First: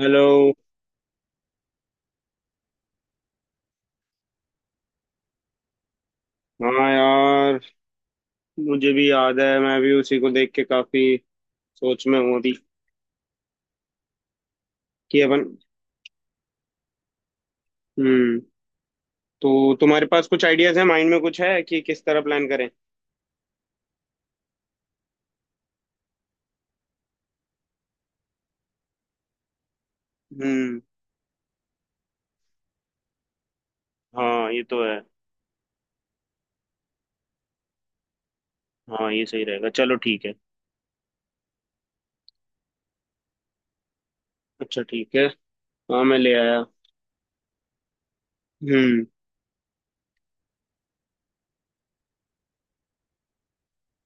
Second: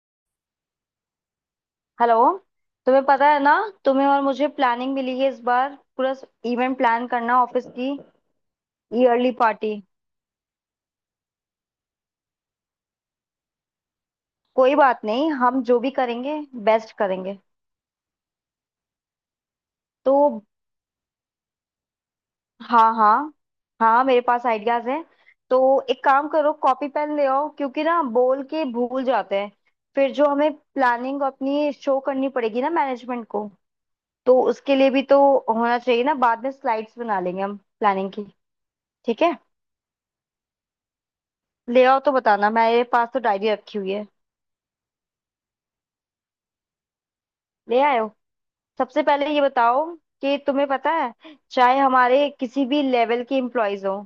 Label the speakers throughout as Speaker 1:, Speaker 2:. Speaker 1: Hello.
Speaker 2: Hello. तुम्हें पता है ना, तुम्हें और मुझे प्लानिंग मिली है इस बार। पूरा इवेंट
Speaker 1: हाँ
Speaker 2: प्लान करना, ऑफिस
Speaker 1: यार।
Speaker 2: की
Speaker 1: मुझे भी
Speaker 2: ईयरली
Speaker 1: याद है,
Speaker 2: पार्टी।
Speaker 1: मैं भी उसी को देख के काफी सोच में हूँ अभी
Speaker 2: कोई बात
Speaker 1: कि
Speaker 2: नहीं,
Speaker 1: अपन।
Speaker 2: हम जो भी करेंगे बेस्ट करेंगे।
Speaker 1: हम्म। तो तुम्हारे
Speaker 2: तो
Speaker 1: पास कुछ आइडियाज है माइंड में, कुछ है कि किस तरह प्लान करें?
Speaker 2: हाँ हाँ, हाँ मेरे पास आइडियाज हैं। तो एक काम करो, कॉपी पेन ले आओ क्योंकि ना बोल के भूल जाते हैं। फिर जो हमें
Speaker 1: हम्म।
Speaker 2: प्लानिंग अपनी शो करनी पड़ेगी ना मैनेजमेंट को, तो
Speaker 1: हाँ ये
Speaker 2: उसके
Speaker 1: तो
Speaker 2: लिए
Speaker 1: है।
Speaker 2: भी तो होना चाहिए ना। बाद में स्लाइड्स बना लेंगे हम प्लानिंग की।
Speaker 1: हाँ
Speaker 2: ठीक
Speaker 1: ये
Speaker 2: है,
Speaker 1: सही रहेगा, चलो ठीक है।
Speaker 2: ले आओ तो बताना, मेरे पास तो डायरी रखी हुई है।
Speaker 1: अच्छा ठीक है। हाँ मैं ले आया।
Speaker 2: ले आए हो? सबसे
Speaker 1: हम्म।
Speaker 2: पहले ये बताओ कि तुम्हें पता है, चाहे हमारे किसी भी लेवल के एम्प्लॉयज हो,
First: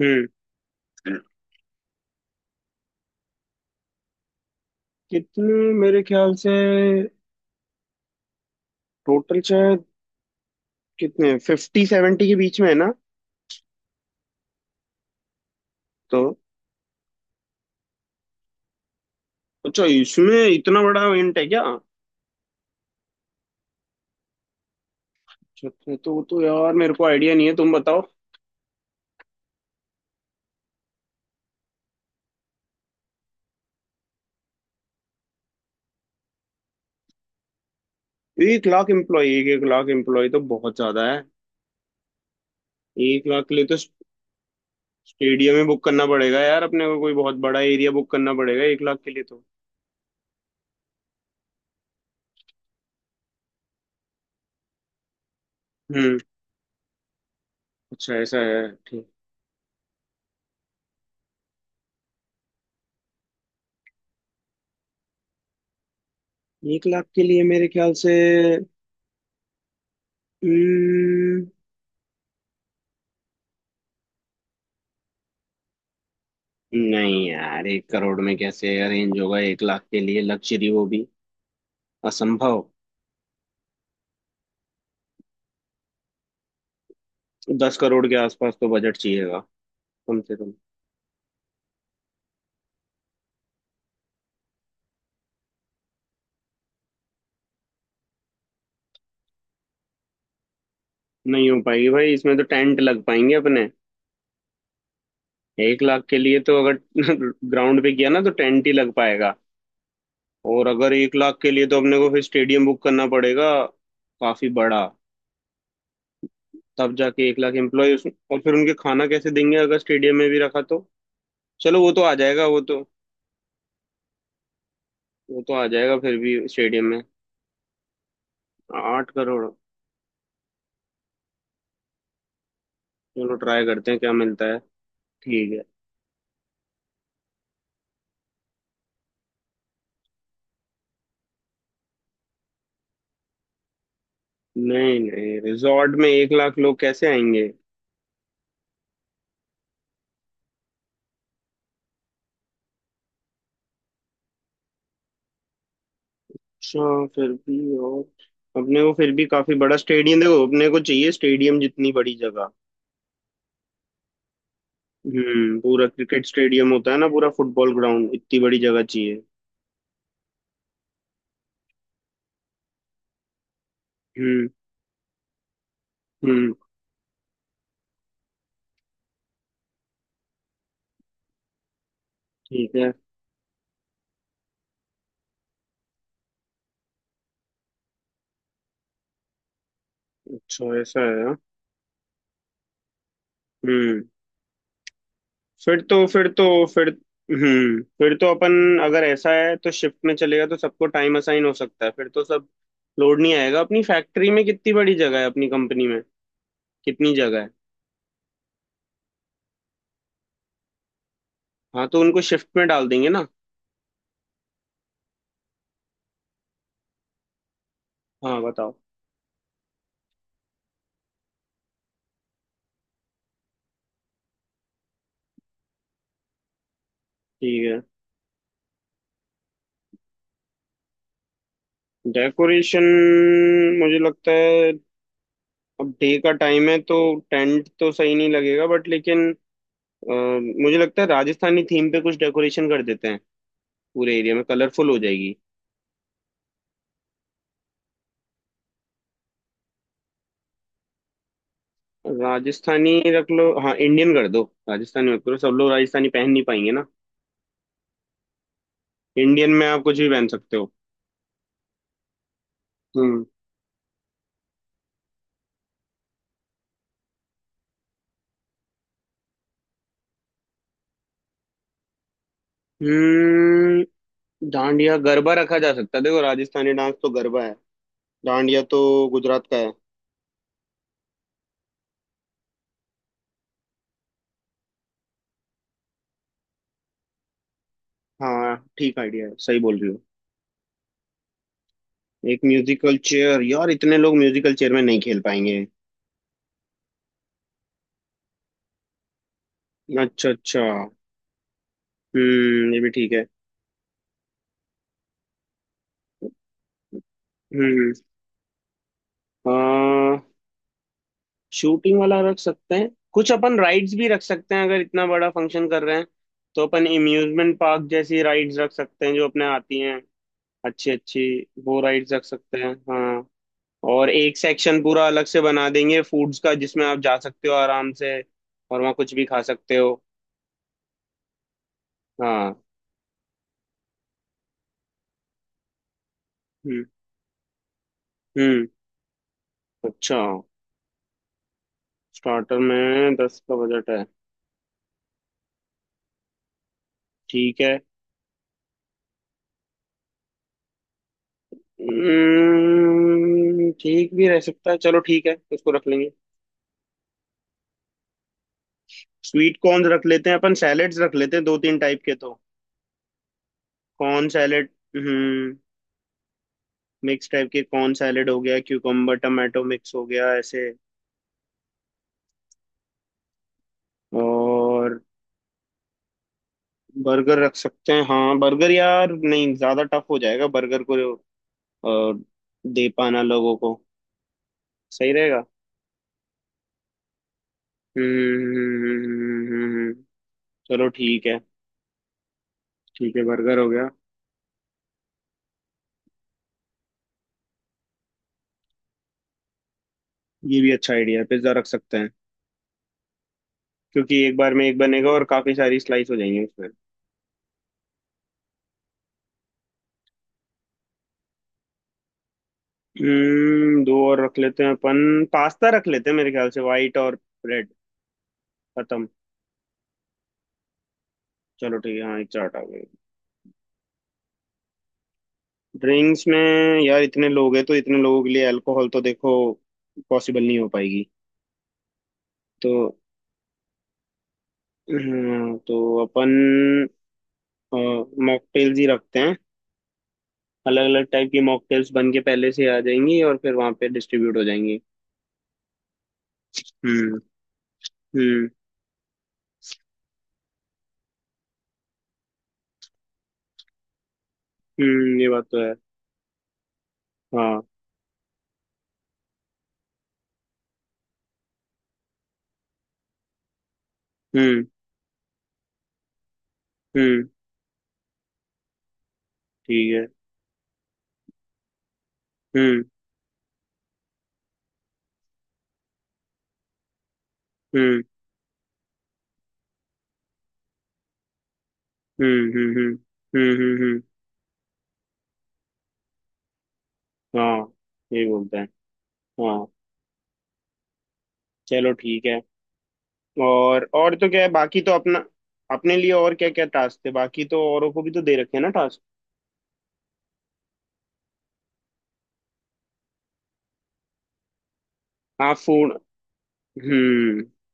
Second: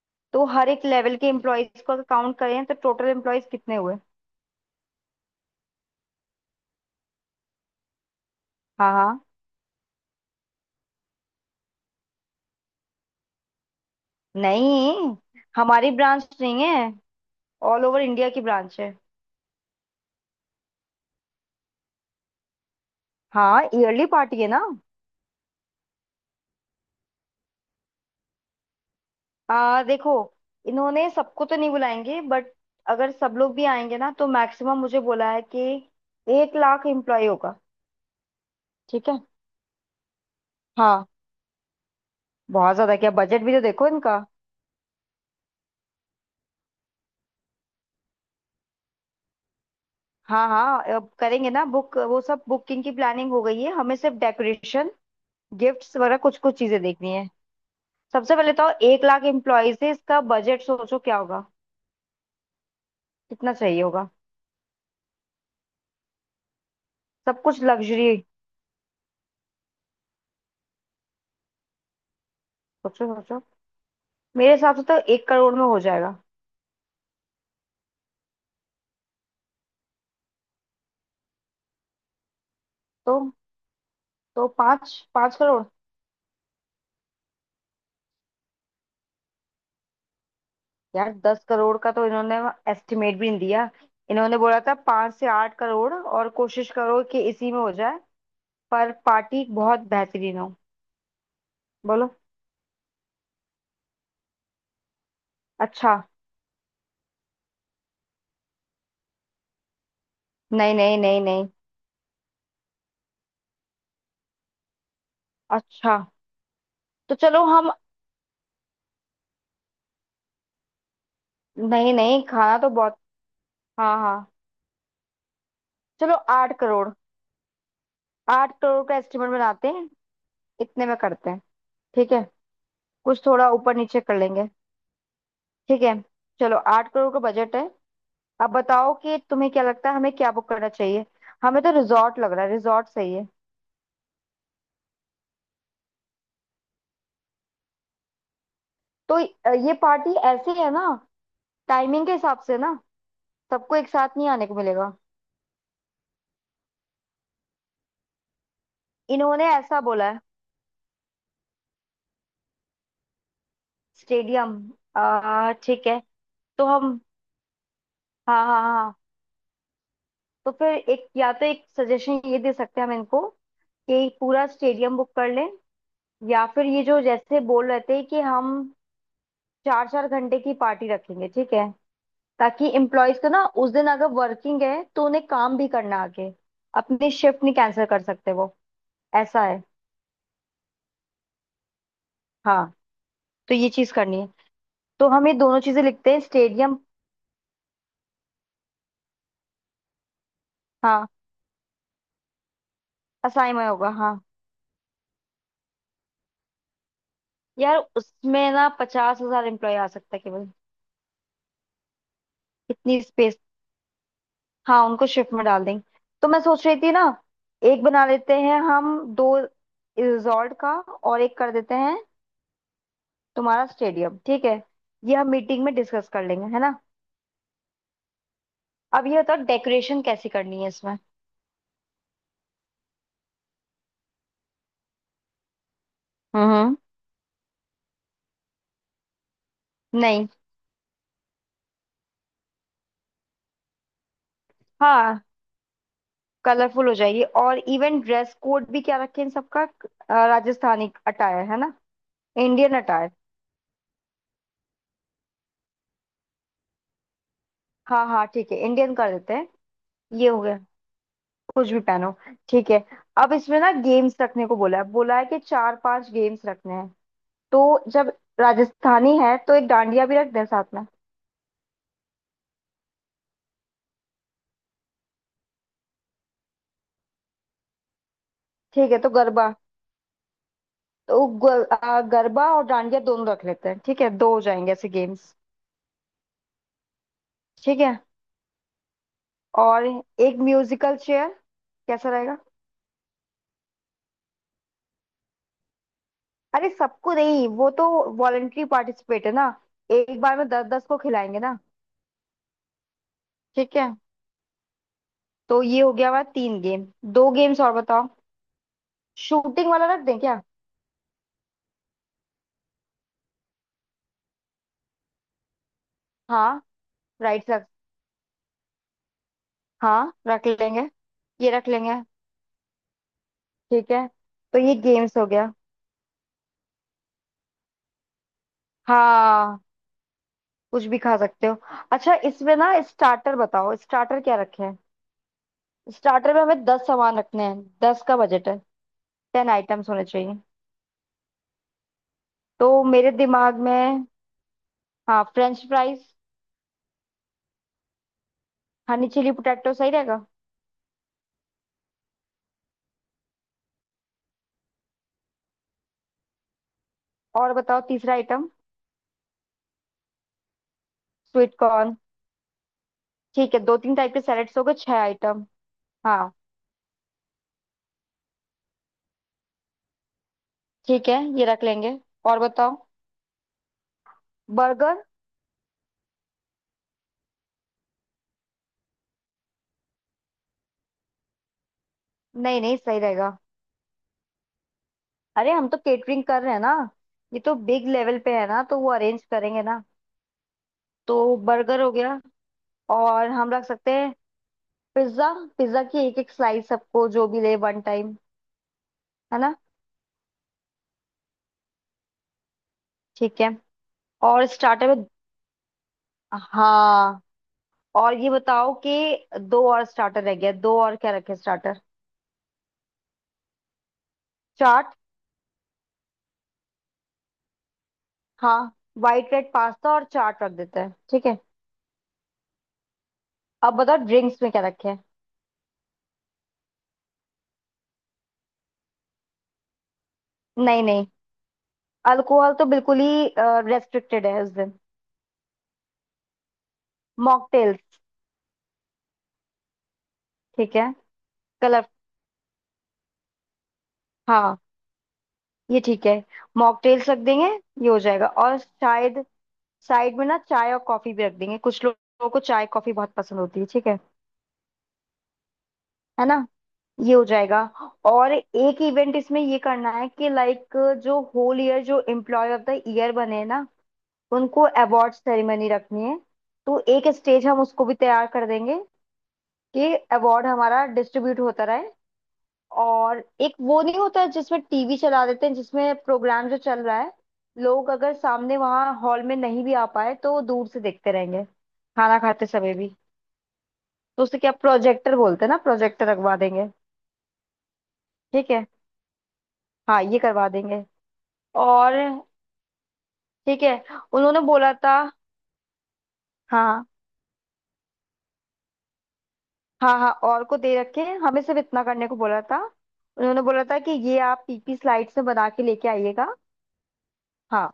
Speaker 1: हम्म।
Speaker 2: तो हर एक लेवल के एम्प्लॉयज को अगर काउंट करें तो टोटल एम्प्लॉयज कितने हुए?
Speaker 1: कितने? मेरे ख्याल से
Speaker 2: हाँ हाँ।
Speaker 1: टोटल शायद कितने 50 70 के बीच में है ना।
Speaker 2: नहीं, हमारी
Speaker 1: तो
Speaker 2: ब्रांच नहीं है, ऑल ओवर इंडिया की ब्रांच है।
Speaker 1: अच्छा, इसमें इतना बड़ा इवेंट है क्या?
Speaker 2: हाँ, ईयरली पार्टी है ना।
Speaker 1: अच्छा अच्छा, तो यार मेरे को आइडिया नहीं है, तुम बताओ।
Speaker 2: देखो, इन्होंने सबको तो नहीं बुलाएंगे बट अगर सब लोग भी आएंगे ना तो मैक्सिमम मुझे बोला है कि 1 लाख एम्प्लॉय होगा।
Speaker 1: 1 लाख
Speaker 2: ठीक है,
Speaker 1: एम्प्लॉय? एक एक लाख एम्प्लॉय तो बहुत ज्यादा
Speaker 2: हाँ।
Speaker 1: है।
Speaker 2: बहुत ज्यादा क्या,
Speaker 1: एक
Speaker 2: बजट
Speaker 1: लाख
Speaker 2: भी
Speaker 1: के
Speaker 2: तो
Speaker 1: लिए तो
Speaker 2: देखो इनका।
Speaker 1: स्टेडियम ही बुक करना पड़ेगा यार। अपने को कोई बहुत बड़ा एरिया बुक करना पड़ेगा 1 लाख के लिए तो।
Speaker 2: हाँ हाँ, अब करेंगे ना बुक, वो सब बुकिंग की प्लानिंग हो गई है। हमें सिर्फ डेकोरेशन, गिफ्ट्स वगैरह
Speaker 1: हम्म।
Speaker 2: कुछ कुछ चीजें देखनी है।
Speaker 1: अच्छा
Speaker 2: सबसे
Speaker 1: ऐसा
Speaker 2: पहले
Speaker 1: है।
Speaker 2: तो एक
Speaker 1: ठीक।
Speaker 2: लाख एम्प्लॉयज है, इसका बजट सोचो क्या होगा, कितना चाहिए होगा।
Speaker 1: 1 लाख के
Speaker 2: सब
Speaker 1: लिए
Speaker 2: कुछ
Speaker 1: मेरे ख्याल से।
Speaker 2: लग्जरी,
Speaker 1: हम्म।
Speaker 2: सोचो सोचो। मेरे हिसाब से तो 1 करोड़ में हो जाएगा।
Speaker 1: नहीं यार, 1 करोड़ में कैसे अरेंज होगा 1 लाख के लिए लग्जरी, वो भी? असंभव।
Speaker 2: तो तो पाँच पाँच करोड़।
Speaker 1: 10 करोड़ के आसपास तो बजट चाहिएगा कम से कम।
Speaker 2: यार 10 करोड़ का तो इन्होंने एस्टिमेट भी नहीं दिया। इन्होंने बोला था 5 से 8 करोड़ और कोशिश करो कि इसी में हो जाए, पर पार्टी बहुत बेहतरीन हो।
Speaker 1: नहीं हो पाएगी
Speaker 2: बोलो,
Speaker 1: भाई, इसमें तो टेंट लग पाएंगे अपने। एक
Speaker 2: अच्छा।
Speaker 1: लाख के लिए तो अगर ग्राउंड पे किया ना तो टेंट ही लग पाएगा। और
Speaker 2: नहीं
Speaker 1: अगर
Speaker 2: नहीं
Speaker 1: एक
Speaker 2: नहीं
Speaker 1: लाख
Speaker 2: नहीं।
Speaker 1: के लिए तो अपने को फिर स्टेडियम बुक करना पड़ेगा, काफी बड़ा।
Speaker 2: अच्छा,
Speaker 1: तब
Speaker 2: तो
Speaker 1: जाके एक
Speaker 2: चलो
Speaker 1: लाख
Speaker 2: हम।
Speaker 1: एम्प्लॉय, और फिर उनके खाना कैसे देंगे अगर स्टेडियम में भी रखा तो। चलो वो
Speaker 2: नहीं
Speaker 1: तो आ
Speaker 2: नहीं,
Speaker 1: जाएगा,
Speaker 2: खाना
Speaker 1: वो
Speaker 2: तो
Speaker 1: तो।
Speaker 2: बहुत। हाँ हाँ।
Speaker 1: वो तो आ जाएगा
Speaker 2: चलो
Speaker 1: फिर भी
Speaker 2: आठ
Speaker 1: स्टेडियम
Speaker 2: करोड़
Speaker 1: में।
Speaker 2: 8 करोड़ का
Speaker 1: आठ
Speaker 2: एस्टिमेट
Speaker 1: करोड़
Speaker 2: बनाते हैं, इतने में करते हैं। ठीक है, कुछ
Speaker 1: चलो
Speaker 2: थोड़ा
Speaker 1: ट्राई
Speaker 2: ऊपर
Speaker 1: करते हैं
Speaker 2: नीचे
Speaker 1: क्या
Speaker 2: कर लेंगे।
Speaker 1: मिलता है। ठीक है।
Speaker 2: ठीक है, चलो 8 करोड़ का बजट है। अब बताओ कि तुम्हें क्या लगता है, हमें क्या बुक करना चाहिए? हमें तो रिजॉर्ट लग रहा है, रिजॉर्ट सही है।
Speaker 1: नहीं नहीं, रिजॉर्ट में 1 लाख लोग कैसे आएंगे?
Speaker 2: तो ये पार्टी ऐसी है ना, टाइमिंग के हिसाब से ना, सबको एक साथ नहीं आने को मिलेगा।
Speaker 1: अच्छा, फिर भी। और अपने को फिर भी
Speaker 2: इन्होंने
Speaker 1: काफी बड़ा
Speaker 2: ऐसा बोला है,
Speaker 1: स्टेडियम देखो, अपने को चाहिए स्टेडियम जितनी बड़ी जगह।
Speaker 2: स्टेडियम। आ
Speaker 1: हम्म। पूरा
Speaker 2: ठीक है।
Speaker 1: क्रिकेट
Speaker 2: तो
Speaker 1: स्टेडियम होता है
Speaker 2: हम,
Speaker 1: ना, पूरा फुटबॉल ग्राउंड, इतनी
Speaker 2: हाँ
Speaker 1: बड़ी
Speaker 2: हाँ
Speaker 1: जगह
Speaker 2: हाँ,
Speaker 1: चाहिए।
Speaker 2: तो फिर एक, या तो एक सजेशन ये दे सकते हैं हम इनको कि पूरा
Speaker 1: हम्म।
Speaker 2: स्टेडियम बुक कर लें। या
Speaker 1: हम्म।
Speaker 2: फिर ये जो जैसे बोल रहे थे कि हम चार चार घंटे की पार्टी रखेंगे। ठीक है, ताकि
Speaker 1: ठीक है।
Speaker 2: एम्प्लॉयज का ना उस दिन अगर वर्किंग है तो उन्हें काम भी करना है आगे, अपनी शिफ्ट नहीं कैंसिल कर सकते वो। ऐसा है।
Speaker 1: अच्छा ऐसा है, हाँ।
Speaker 2: हाँ, तो ये चीज
Speaker 1: हम्म
Speaker 2: करनी है। तो हम ये दोनों
Speaker 1: फिर
Speaker 2: चीजें
Speaker 1: तो
Speaker 2: लिखते हैं,
Speaker 1: फिर तो
Speaker 2: स्टेडियम।
Speaker 1: फिर फिर तो अपन अगर ऐसा है तो शिफ्ट में चलेगा, तो सबको
Speaker 2: हाँ,
Speaker 1: टाइम असाइन हो सकता है, फिर तो सब लोड नहीं
Speaker 2: असाई
Speaker 1: आएगा।
Speaker 2: में
Speaker 1: अपनी
Speaker 2: होगा हाँ।
Speaker 1: फैक्ट्री में कितनी बड़ी जगह है, अपनी कंपनी में कितनी जगह है?
Speaker 2: यार उसमें ना 50,000 एम्प्लॉय आ सकता है केवल,
Speaker 1: हाँ तो उनको शिफ्ट में डाल
Speaker 2: इतनी
Speaker 1: देंगे ना।
Speaker 2: स्पेस। हाँ, उनको शिफ्ट में डाल देंगे। तो मैं सोच रही थी ना, एक बना लेते
Speaker 1: हाँ
Speaker 2: हैं
Speaker 1: बताओ।
Speaker 2: हम दो, रिजॉर्ट का और एक कर देते हैं तुम्हारा स्टेडियम। ठीक है, ये हम मीटिंग में डिस्कस कर लेंगे है ना।
Speaker 1: ठीक है।
Speaker 2: अब ये बताओ डेकोरेशन कैसी करनी है इसमें?
Speaker 1: डेकोरेशन। मुझे लगता है अब डे का टाइम
Speaker 2: हम्म।
Speaker 1: है तो टेंट तो सही नहीं लगेगा, बट लेकिन अ,
Speaker 2: नहीं,
Speaker 1: मुझे लगता है राजस्थानी थीम पे कुछ डेकोरेशन कर देते हैं, पूरे एरिया में कलरफुल हो
Speaker 2: हाँ,
Speaker 1: जाएगी।
Speaker 2: कलरफुल हो जाएगी, और इवन ड्रेस कोड भी क्या रखें इन सबका? राजस्थानी अटायर है ना? Indian
Speaker 1: Rajasthani
Speaker 2: attire.
Speaker 1: रख लो, हाँ इंडियन कर दो। राजस्थानी मत करो, सब लोग राजस्थानी पहन नहीं पाएंगे ना।
Speaker 2: हाँ हाँ, ठीक है, इंडियन कर देते हैं।
Speaker 1: इंडियन में आप कुछ भी
Speaker 2: ये
Speaker 1: पहन
Speaker 2: हो
Speaker 1: सकते
Speaker 2: गया,
Speaker 1: हो।
Speaker 2: कुछ भी पहनो। ठीक है।
Speaker 1: हम्म।
Speaker 2: अब इसमें ना गेम्स रखने को बोला है, बोला है कि चार पांच गेम्स रखने हैं। तो जब राजस्थानी है तो एक डांडिया भी रख दें साथ में।
Speaker 1: हम्म। डांडिया गरबा रखा जा सकता है, देखो राजस्थानी डांस तो गरबा है, डांडिया तो
Speaker 2: ठीक है, तो
Speaker 1: गुजरात
Speaker 2: गरबा।
Speaker 1: का है।
Speaker 2: तो गरबा और डांडिया दोनों रख लेते हैं। ठीक है, दो हो जाएंगे ऐसे गेम्स। ठीक है,
Speaker 1: हाँ, ठीक आइडिया है, सही बोल
Speaker 2: और
Speaker 1: रही हो।
Speaker 2: एक म्यूजिकल चेयर कैसा रहेगा?
Speaker 1: एक म्यूजिकल चेयर? यार इतने लोग म्यूजिकल चेयर में नहीं खेल पाएंगे।
Speaker 2: अरे सबको नहीं, वो तो वॉलेंट्री पार्टिसिपेट है ना, एक
Speaker 1: अच्छा
Speaker 2: बार में
Speaker 1: अच्छा।
Speaker 2: दस दस को खिलाएंगे ना।
Speaker 1: हम्म, ये भी ठीक है।
Speaker 2: ठीक है, तो ये हो गया हमारा तीन गेम। दो गेम्स और बताओ, शूटिंग वाला रख
Speaker 1: हम्म।
Speaker 2: दें क्या?
Speaker 1: शूटिंग वाला रख सकते हैं, कुछ अपन राइड्स भी रख सकते हैं अगर इतना बड़ा फंक्शन कर रहे हैं।
Speaker 2: हाँ,
Speaker 1: तो अपन
Speaker 2: राइट
Speaker 1: इम्यूजमेंट
Speaker 2: रख,
Speaker 1: पार्क जैसी राइड्स रख सकते हैं जो अपने आती हैं।
Speaker 2: हाँ रख लेंगे,
Speaker 1: अच्छी अच्छी
Speaker 2: ये रख
Speaker 1: वो
Speaker 2: लेंगे।
Speaker 1: राइड्स रख सकते हैं, हाँ।
Speaker 2: ठीक है,
Speaker 1: और एक
Speaker 2: तो ये
Speaker 1: सेक्शन पूरा
Speaker 2: गेम्स
Speaker 1: अलग
Speaker 2: हो
Speaker 1: से
Speaker 2: गया।
Speaker 1: बना देंगे फूड्स का, जिसमें आप जा सकते हो आराम से। और वहाँ कुछ भी खा
Speaker 2: हाँ,
Speaker 1: सकते हो।
Speaker 2: कुछ भी खा सकते हो। अच्छा,
Speaker 1: हाँ।
Speaker 2: इसमें ना स्टार्टर बताओ, स्टार्टर क्या रखे हैं? स्टार्टर में हमें दस
Speaker 1: हम्म।
Speaker 2: सामान रखने हैं, 10 का बजट है,
Speaker 1: हम्म।
Speaker 2: 10 आइटम्स होने
Speaker 1: अच्छा।
Speaker 2: चाहिए।
Speaker 1: स्टार्टर
Speaker 2: तो मेरे
Speaker 1: में 10 का
Speaker 2: दिमाग
Speaker 1: बजट है।
Speaker 2: में, हाँ, फ्रेंच फ्राइज,
Speaker 1: ठीक है।
Speaker 2: हनी चिली पोटैटो सही रहेगा।
Speaker 1: ठीक भी रह सकता है, चलो ठीक है, उसको रख लेंगे।
Speaker 2: और बताओ तीसरा आइटम।
Speaker 1: स्वीट कॉर्न रख लेते हैं अपन, सैलेड्स रख लेते हैं
Speaker 2: स्वीट
Speaker 1: दो तीन
Speaker 2: कॉर्न।
Speaker 1: टाइप के तो।
Speaker 2: ठीक है, दो तीन टाइप के
Speaker 1: कॉर्न
Speaker 2: सैलेड्स हो
Speaker 1: सैलेड।
Speaker 2: गए छह आइटम।
Speaker 1: हम्म।
Speaker 2: हाँ,
Speaker 1: मिक्स टाइप के कॉर्न सैलेड हो गया, क्यूकम्बर टमाटो मिक्स हो गया ऐसे।
Speaker 2: ठीक है, ये रख लेंगे। और बताओ,
Speaker 1: और?
Speaker 2: बर्गर।
Speaker 1: बर्गर रख सकते हैं, हाँ। बर्गर, यार नहीं, ज्यादा टफ हो जाएगा बर्गर को अ,
Speaker 2: नहीं नहीं,
Speaker 1: दे
Speaker 2: सही
Speaker 1: पाना
Speaker 2: रहेगा,
Speaker 1: लोगों को। सही रहेगा।
Speaker 2: अरे हम तो केटरिंग कर रहे हैं ना, ये तो बिग लेवल पे है
Speaker 1: हम्म।
Speaker 2: ना तो वो अरेंज करेंगे ना।
Speaker 1: हम्म। चलो ठीक
Speaker 2: तो
Speaker 1: है।
Speaker 2: बर्गर हो गया,
Speaker 1: ठीक है,
Speaker 2: और हम
Speaker 1: बर्गर
Speaker 2: रख
Speaker 1: हो गया।
Speaker 2: सकते हैं पिज्जा, पिज्जा की एक एक स्लाइस सबको जो भी ले वन टाइम, है ना?
Speaker 1: ये भी अच्छा आइडिया है, पिज्जा रख सकते हैं
Speaker 2: ठीक है,
Speaker 1: क्योंकि एक
Speaker 2: और
Speaker 1: बार में एक
Speaker 2: स्टार्टर में,
Speaker 1: बनेगा और काफी सारी स्लाइस हो जाएंगी उसमें।
Speaker 2: हाँ, और ये बताओ कि दो और स्टार्टर रह गया, दो और क्या रखे स्टार्टर?
Speaker 1: हम्म, दो और रख लेते हैं
Speaker 2: चाट,
Speaker 1: अपन, पास्ता रख लेते हैं मेरे ख्याल से, व्हाइट और रेड।
Speaker 2: हाँ,
Speaker 1: खत्म।
Speaker 2: वाइट रेड पास्ता और चाट रख देते हैं। ठीक है,
Speaker 1: चलो ठीक है, हाँ, एक चार्ट आ गई।
Speaker 2: अब बताओ ड्रिंक्स में क्या रखे।
Speaker 1: ड्रिंक्स में? यार इतने लोग हैं तो इतने लोगों के लिए अल्कोहल तो देखो पॉसिबल नहीं हो
Speaker 2: नहीं नहीं,
Speaker 1: पाएगी।
Speaker 2: अल्कोहल तो
Speaker 1: तो
Speaker 2: बिल्कुल ही रेस्ट्रिक्टेड है उस दिन।
Speaker 1: तो अपन
Speaker 2: मॉकटेल्स।
Speaker 1: मॉकटेल्स ही रखते हैं।
Speaker 2: ठीक
Speaker 1: अलग
Speaker 2: है,
Speaker 1: अलग टाइप की मॉकटेल्स बन के पहले से आ जाएंगी और फिर वहां पे डिस्ट्रीब्यूट हो
Speaker 2: हाँ,
Speaker 1: जाएंगी।
Speaker 2: ये ठीक है, मॉकटेल्स रख
Speaker 1: हम्म।
Speaker 2: देंगे, ये हो जाएगा।
Speaker 1: हम्म।
Speaker 2: और शायद साइड में ना चाय और कॉफी भी रख देंगे, कुछ लोगों को चाय कॉफी बहुत पसंद होती है। ठीक है
Speaker 1: हम्म। ये बात तो है।
Speaker 2: है ना, ये हो जाएगा।
Speaker 1: हाँ।
Speaker 2: और एक इवेंट इसमें ये करना है कि लाइक जो होल ईयर जो एम्प्लॉय ऑफ द ईयर बने ना, उनको
Speaker 1: हम्म।
Speaker 2: अवार्ड सेरेमनी रखनी है। तो एक
Speaker 1: हम्म।
Speaker 2: स्टेज हम उसको भी तैयार कर देंगे
Speaker 1: ठीक
Speaker 2: कि
Speaker 1: है।
Speaker 2: अवार्ड हमारा डिस्ट्रीब्यूट होता रहे।
Speaker 1: हम्म।
Speaker 2: और एक वो नहीं होता है जिसमें टीवी चला देते हैं, जिसमें प्रोग्राम जो चल रहा है लोग
Speaker 1: हम्म।
Speaker 2: अगर सामने वहां हॉल में नहीं भी आ पाए तो वो दूर से देखते रहेंगे, खाना खाते
Speaker 1: हम्म। हम्म।
Speaker 2: समय भी।
Speaker 1: हम्म। हम्म। हम्म। हम्म।
Speaker 2: तो उसे क्या प्रोजेक्टर बोलते हैं ना, प्रोजेक्टर लगवा देंगे।
Speaker 1: हाँ, यही
Speaker 2: ठीक
Speaker 1: बोलते
Speaker 2: है,
Speaker 1: हैं। हाँ।
Speaker 2: हाँ, ये करवा देंगे।
Speaker 1: चलो
Speaker 2: और
Speaker 1: ठीक है।
Speaker 2: ठीक है,
Speaker 1: और तो
Speaker 2: उन्होंने
Speaker 1: क्या है,
Speaker 2: बोला
Speaker 1: बाकी तो
Speaker 2: था,
Speaker 1: अपना। अपने लिए और क्या क्या
Speaker 2: हाँ
Speaker 1: टास्क थे, बाकी तो औरों को भी तो दे रखे हैं ना टास्क।
Speaker 2: हाँ, हाँ और को दे रखे हैं, हमें सिर्फ इतना करने को बोला था। उन्होंने बोला था कि ये आप पीपी स्लाइड्स में बना
Speaker 1: हाँ,
Speaker 2: के लेके
Speaker 1: फूड।
Speaker 2: आइएगा।
Speaker 1: हम्म।
Speaker 2: हाँ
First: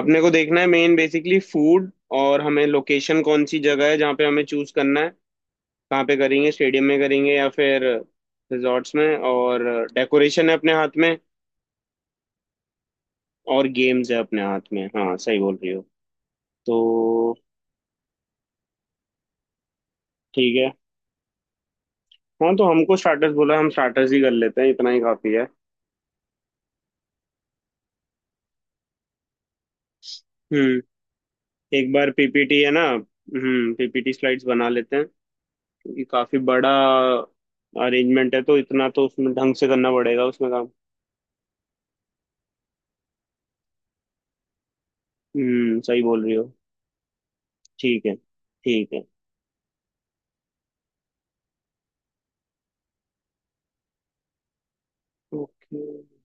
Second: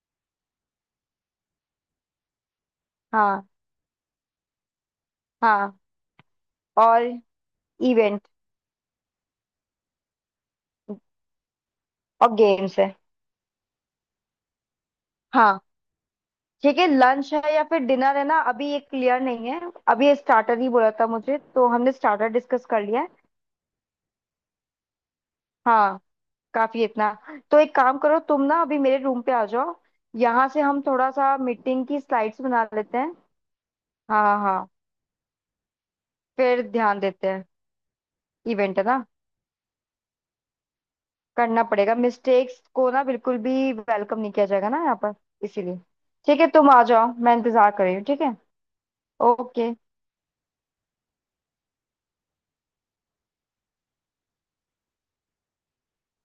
Speaker 1: अपने को देखना है मेन बेसिकली फूड, और हमें लोकेशन,
Speaker 2: हाँ
Speaker 1: कौन सी जगह है जहाँ पे हमें चूज करना है,
Speaker 2: हाँ।
Speaker 1: कहाँ पे करेंगे, स्टेडियम में
Speaker 2: और
Speaker 1: करेंगे या फिर
Speaker 2: इवेंट,
Speaker 1: रिजॉर्ट्स में। और डेकोरेशन है अपने हाथ में।
Speaker 2: और गेम्स है।
Speaker 1: और गेम्स है अपने हाथ में, हाँ सही बोल
Speaker 2: हाँ
Speaker 1: रही हो।
Speaker 2: ठीक है, लंच
Speaker 1: तो।
Speaker 2: है या फिर डिनर है ना अभी ये क्लियर नहीं है। अभी ये
Speaker 1: ठीक
Speaker 2: स्टार्टर ही
Speaker 1: है।
Speaker 2: बोला था मुझे, तो हमने स्टार्टर
Speaker 1: हाँ, तो
Speaker 2: डिस्कस कर
Speaker 1: हमको
Speaker 2: लिया है।
Speaker 1: स्टार्टर्स बोला, हम स्टार्टर्स ही कर लेते हैं, इतना ही काफी है।
Speaker 2: हाँ, काफी है इतना। तो एक काम करो तुम, ना अभी मेरे रूम पे आ जाओ, यहाँ से हम
Speaker 1: हम्म।
Speaker 2: थोड़ा सा मीटिंग
Speaker 1: एक
Speaker 2: की
Speaker 1: बार
Speaker 2: स्लाइड्स
Speaker 1: पीपीटी
Speaker 2: बना
Speaker 1: है ना,
Speaker 2: लेते हैं।
Speaker 1: पीपीटी
Speaker 2: हाँ हाँ
Speaker 1: स्लाइड्स
Speaker 2: हाँ,
Speaker 1: बना लेते हैं क्योंकि काफी
Speaker 2: फिर
Speaker 1: बड़ा
Speaker 2: ध्यान देते हैं।
Speaker 1: अरेंजमेंट है, तो
Speaker 2: इवेंट है
Speaker 1: इतना तो
Speaker 2: ना,
Speaker 1: उसमें ढंग से करना पड़ेगा, उसमें काम।
Speaker 2: करना पड़ेगा, मिस्टेक्स को ना बिल्कुल भी वेलकम नहीं किया जाएगा ना यहाँ पर, इसीलिए।
Speaker 1: सही बोल रही
Speaker 2: ठीक
Speaker 1: हो।
Speaker 2: है, तुम आ जाओ, मैं इंतजार कर रही हूँ।
Speaker 1: ठीक है।
Speaker 2: ठीक है।
Speaker 1: ठीक है।
Speaker 2: ओके।
Speaker 1: ओके।